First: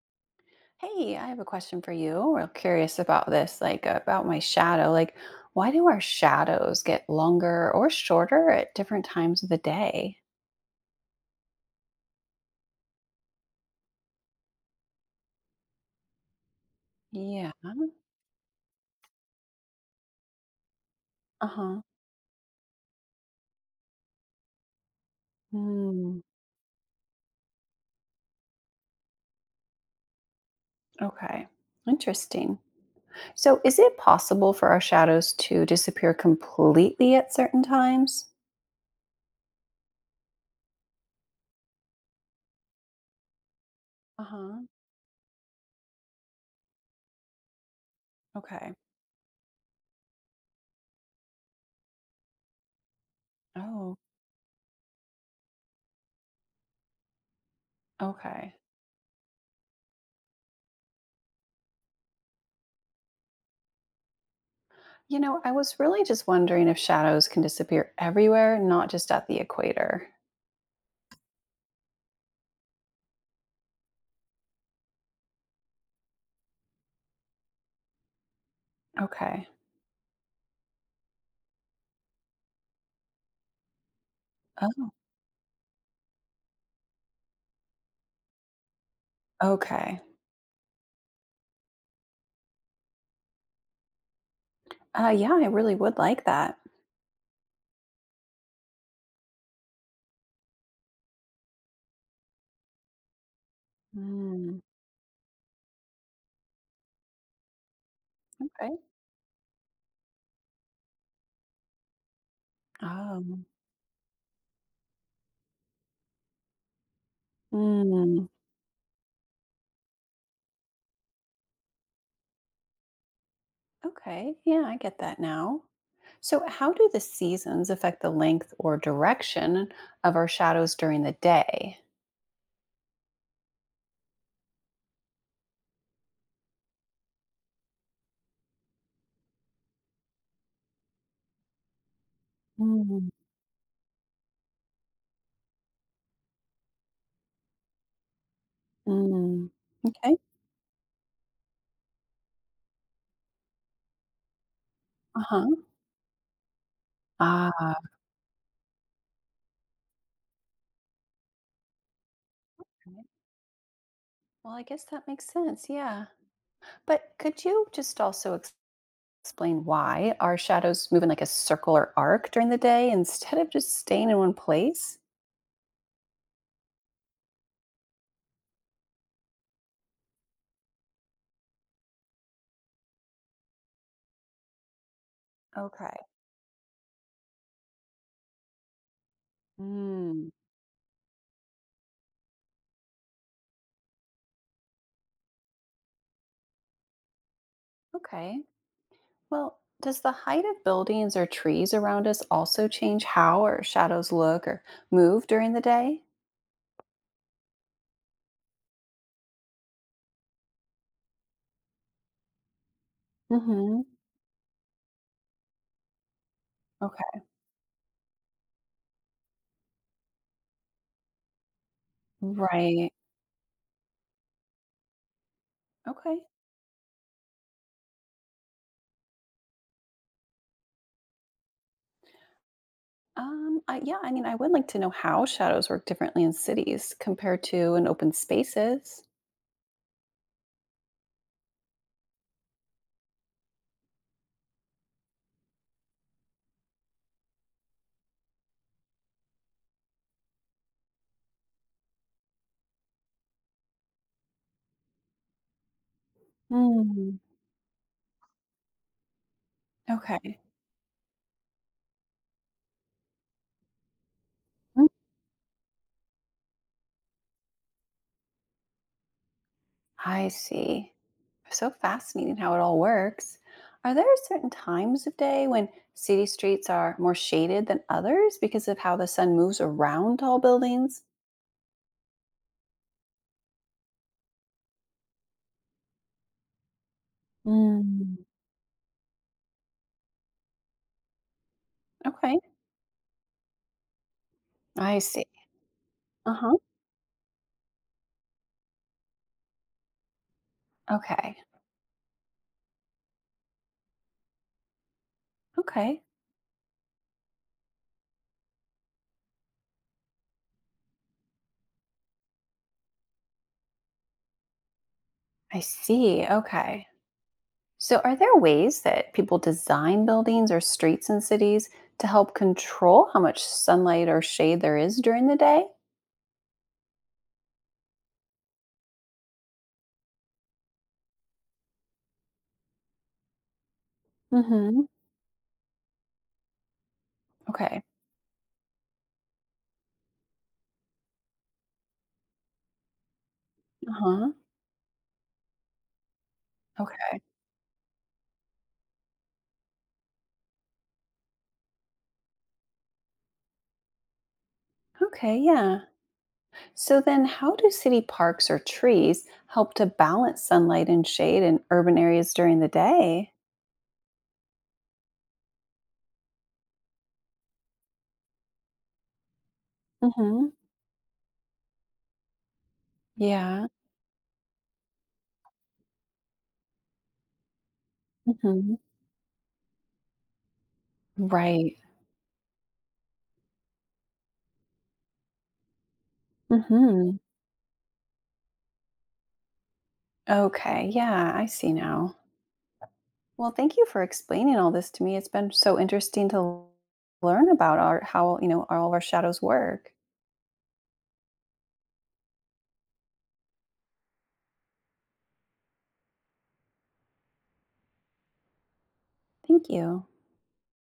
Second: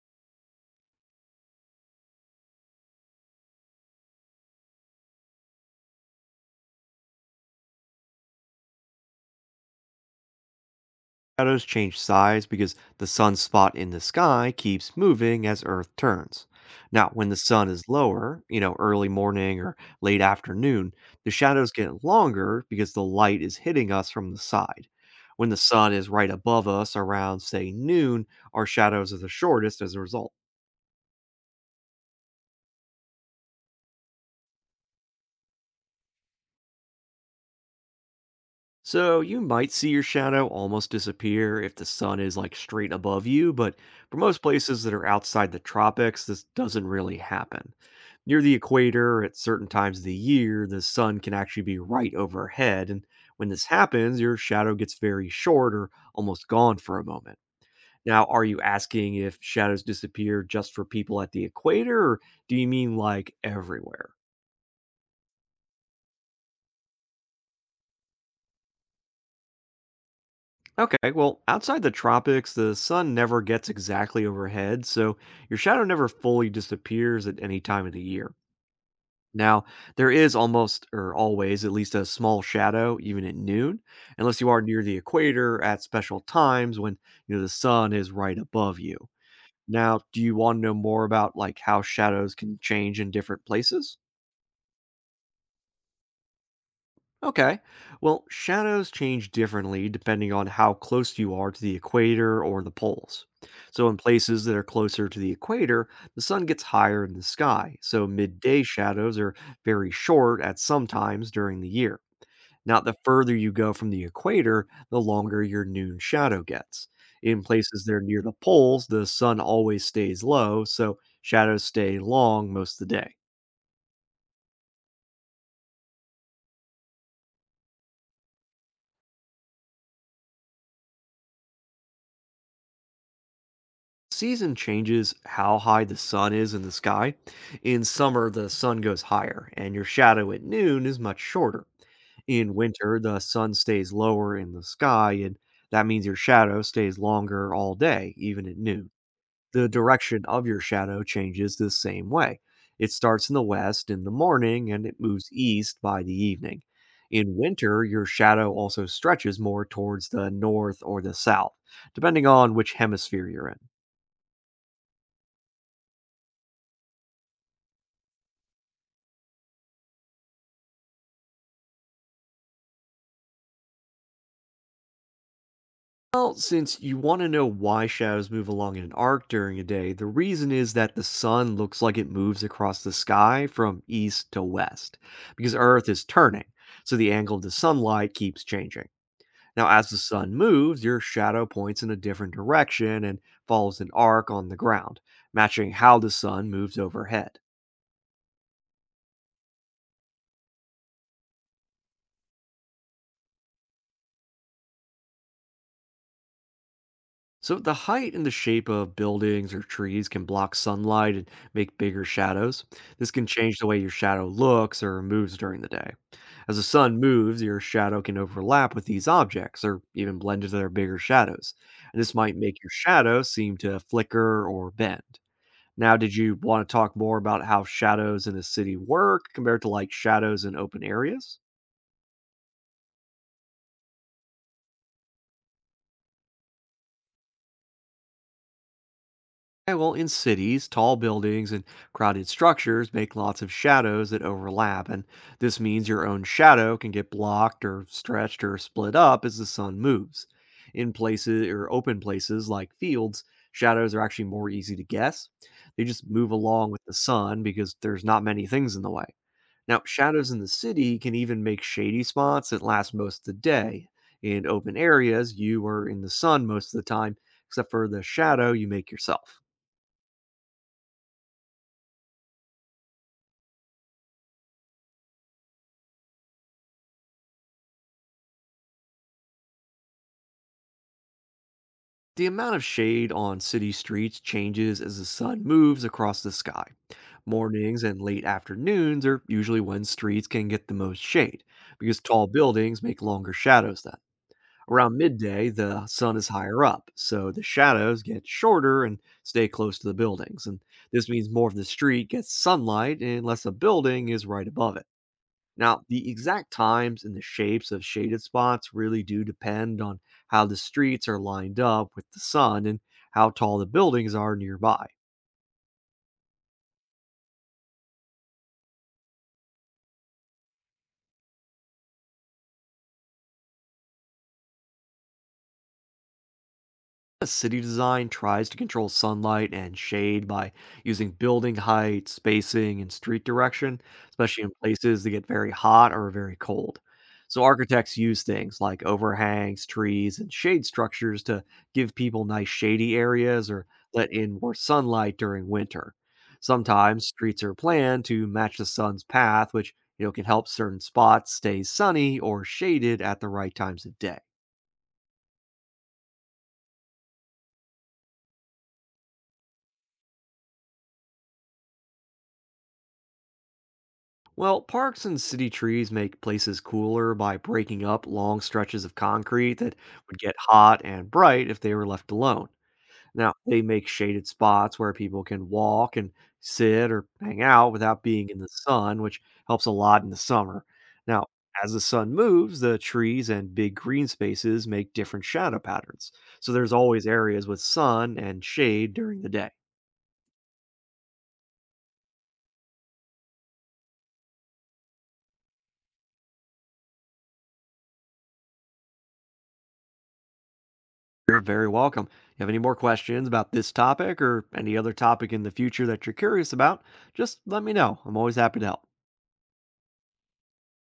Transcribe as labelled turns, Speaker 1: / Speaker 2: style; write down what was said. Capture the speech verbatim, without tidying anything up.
Speaker 1: Hey, I have a question for you. Real curious about this, like about my shadow. Like, why do our shadows get longer or shorter at different times of the day?
Speaker 2: Shadows change size because the sunspot in the sky keeps moving as Earth turns. Now, when the
Speaker 1: Yeah.
Speaker 2: sun is lower, you know, early morning or late afternoon, the shadows
Speaker 1: Uh-huh.
Speaker 2: get longer because the light is hitting us from the side. When the sun is
Speaker 1: Hmm.
Speaker 2: right above us around, say, noon, our shadows are the shortest as a result.
Speaker 1: Okay. Interesting. So, is it possible for our shadows to disappear completely at certain times?
Speaker 2: So you might see your shadow almost disappear if the sun is like straight above you, but for most
Speaker 1: Uh-huh.
Speaker 2: places that are outside the tropics, this doesn't really happen. Near the
Speaker 1: Okay.
Speaker 2: equator, at certain times of the year, the sun can actually be right overhead, and when this
Speaker 1: Oh,
Speaker 2: happens, your shadow gets very short or almost gone for a moment. Now, are
Speaker 1: okay.
Speaker 2: you asking if shadows disappear just for people at the equator, or do you mean like everywhere?
Speaker 1: You know, I was really just wondering if shadows can disappear everywhere, not just at the equator.
Speaker 2: Okay, well, outside the tropics, the sun never gets exactly overhead, so your shadow never fully disappears at any time of the year.
Speaker 1: Okay.
Speaker 2: Now, there is almost or always at least a small shadow even at noon, unless you are near the equator at special times when, you know, the sun is right above you. Now,
Speaker 1: Okay.
Speaker 2: do you want to know more about like how shadows can change in different places?
Speaker 1: Uh, yeah, I really would like that.
Speaker 2: Okay. Well, shadows change differently depending on how close you are to the equator or the poles. So, in places that
Speaker 1: Mm,
Speaker 2: are closer to the equator, the sun gets higher in the sky, so midday
Speaker 1: okay.
Speaker 2: shadows are very short at some times during the year. Now, the further
Speaker 1: Um,
Speaker 2: you go from the equator, the longer your noon shadow gets. In places that are near
Speaker 1: mm,
Speaker 2: the poles, the sun always stays low, so shadows stay long most of the day.
Speaker 1: okay. Yeah, I get that now. So, how do the seasons affect the length or direction of our shadows during the day?
Speaker 2: Season changes how high the sun is in the sky. In summer, the sun goes higher, and your shadow at noon is much shorter. In winter,
Speaker 1: Mm,
Speaker 2: the sun stays lower in the sky, and that means your shadow stays longer all day, even at noon.
Speaker 1: mm,
Speaker 2: The
Speaker 1: okay.
Speaker 2: direction of your shadow changes the same way. It starts in the west in the morning and it
Speaker 1: Uh
Speaker 2: moves
Speaker 1: huh.
Speaker 2: east by the evening. In
Speaker 1: Ah.
Speaker 2: winter, your shadow also stretches more towards the north or the south, depending on which
Speaker 1: Okay.
Speaker 2: hemisphere you're in.
Speaker 1: Well, I guess that makes sense. Yeah. But could you just also ex- explain why our shadows move in like a circle or arc during the day instead of just staying in one place?
Speaker 2: Well, since you want to know why shadows move along in an arc during a day, the reason is that the sun looks like it moves across the sky from east to west, because Earth
Speaker 1: Okay.
Speaker 2: is turning, so the angle of the sunlight keeps changing. Now, as the sun moves, your shadow points in a different direction and follows an arc on the ground, matching how the sun moves overhead.
Speaker 1: Okay. Well, does the height of buildings or trees around us also change how our shadows look or move during the day?
Speaker 2: So, the height and the shape of buildings or trees can block sunlight and make bigger shadows. This can change the way
Speaker 1: Mm-hmm.
Speaker 2: your shadow looks or moves during the day. As the sun
Speaker 1: Okay.
Speaker 2: moves, your shadow can overlap with these objects or even blend into their bigger shadows. And this might make your
Speaker 1: Right.
Speaker 2: shadow seem to flicker or bend. Now, did
Speaker 1: Okay.
Speaker 2: you want to talk more about how shadows in a city work compared to like shadows in open areas?
Speaker 1: Um, I, yeah, I mean, I would like to know how shadows work differently in cities compared to in open spaces.
Speaker 2: Yeah, well, in cities, tall buildings and crowded structures make lots of shadows that overlap, and this means your own shadow can get blocked or stretched or split up as the sun moves. In places or open places like fields, shadows are actually more easy to guess. They just move along with the
Speaker 1: Mm.
Speaker 2: sun because there's not many things in the way. Now, shadows in
Speaker 1: Okay.
Speaker 2: the city can even make shady spots that last most of the day. In open
Speaker 1: Mm.
Speaker 2: areas, you are in the sun most of the time, except for the shadow you make yourself.
Speaker 1: I see. So fascinating how it all works. Are there certain times of day when city streets are more shaded than others because of how the sun moves around tall buildings?
Speaker 2: The amount of shade on city streets changes as the sun moves across the sky. Mornings and
Speaker 1: Mm,
Speaker 2: late afternoons are usually when streets can get the most shade because tall
Speaker 1: okay.
Speaker 2: buildings make longer shadows then. Around
Speaker 1: I see.
Speaker 2: midday, the sun is
Speaker 1: Uh-huh.
Speaker 2: higher up, so the shadows get shorter and stay close to the buildings. And this means
Speaker 1: Okay.
Speaker 2: more of the street gets sunlight unless a building is right above it. Now,
Speaker 1: Okay.
Speaker 2: the exact times and the shapes of shaded spots really do depend on how the streets are lined up with the sun and how tall the buildings are nearby.
Speaker 1: I see. Okay. So are there ways that people design buildings or streets in cities to help control how much sunlight or shade there is during the day?
Speaker 2: A city design tries to control sunlight and shade by using building height, spacing, and street direction, especially in
Speaker 1: Mm-hmm.
Speaker 2: places that get very hot or very cold. So,
Speaker 1: Okay.
Speaker 2: architects use things like overhangs, trees, and shade structures to give people nice shady areas or let
Speaker 1: Uh-huh.
Speaker 2: in more sunlight during winter. Sometimes
Speaker 1: Okay.
Speaker 2: streets are planned to match the sun's path, which you know can help certain spots stay sunny or shaded at the right times of day.
Speaker 1: Okay, yeah. So then how do city parks or trees help to balance sunlight and shade in urban areas during the day?
Speaker 2: Well, parks and city trees make places cooler by breaking up long stretches of concrete that would get
Speaker 1: Mm-hmm.
Speaker 2: hot and bright if they were left alone. Now, they
Speaker 1: Yeah.
Speaker 2: make shaded spots where people can walk and sit or hang out without being in the
Speaker 1: Mm-hmm.
Speaker 2: sun, which helps a lot in the summer. Now, as
Speaker 1: Right.
Speaker 2: the sun moves, the trees and big green spaces make different shadow patterns. So there's always
Speaker 1: Mm-hmm.
Speaker 2: areas with sun and shade during the day.
Speaker 1: Okay, yeah, I see now. Well, thank you for explaining all this to me. It's been so interesting to learn about our how, you know, all of our shadows work.
Speaker 2: You're very welcome. You have any more questions about this topic or any other topic in the future that you're curious about, just let me know. I'm always happy to help.
Speaker 1: Thank you.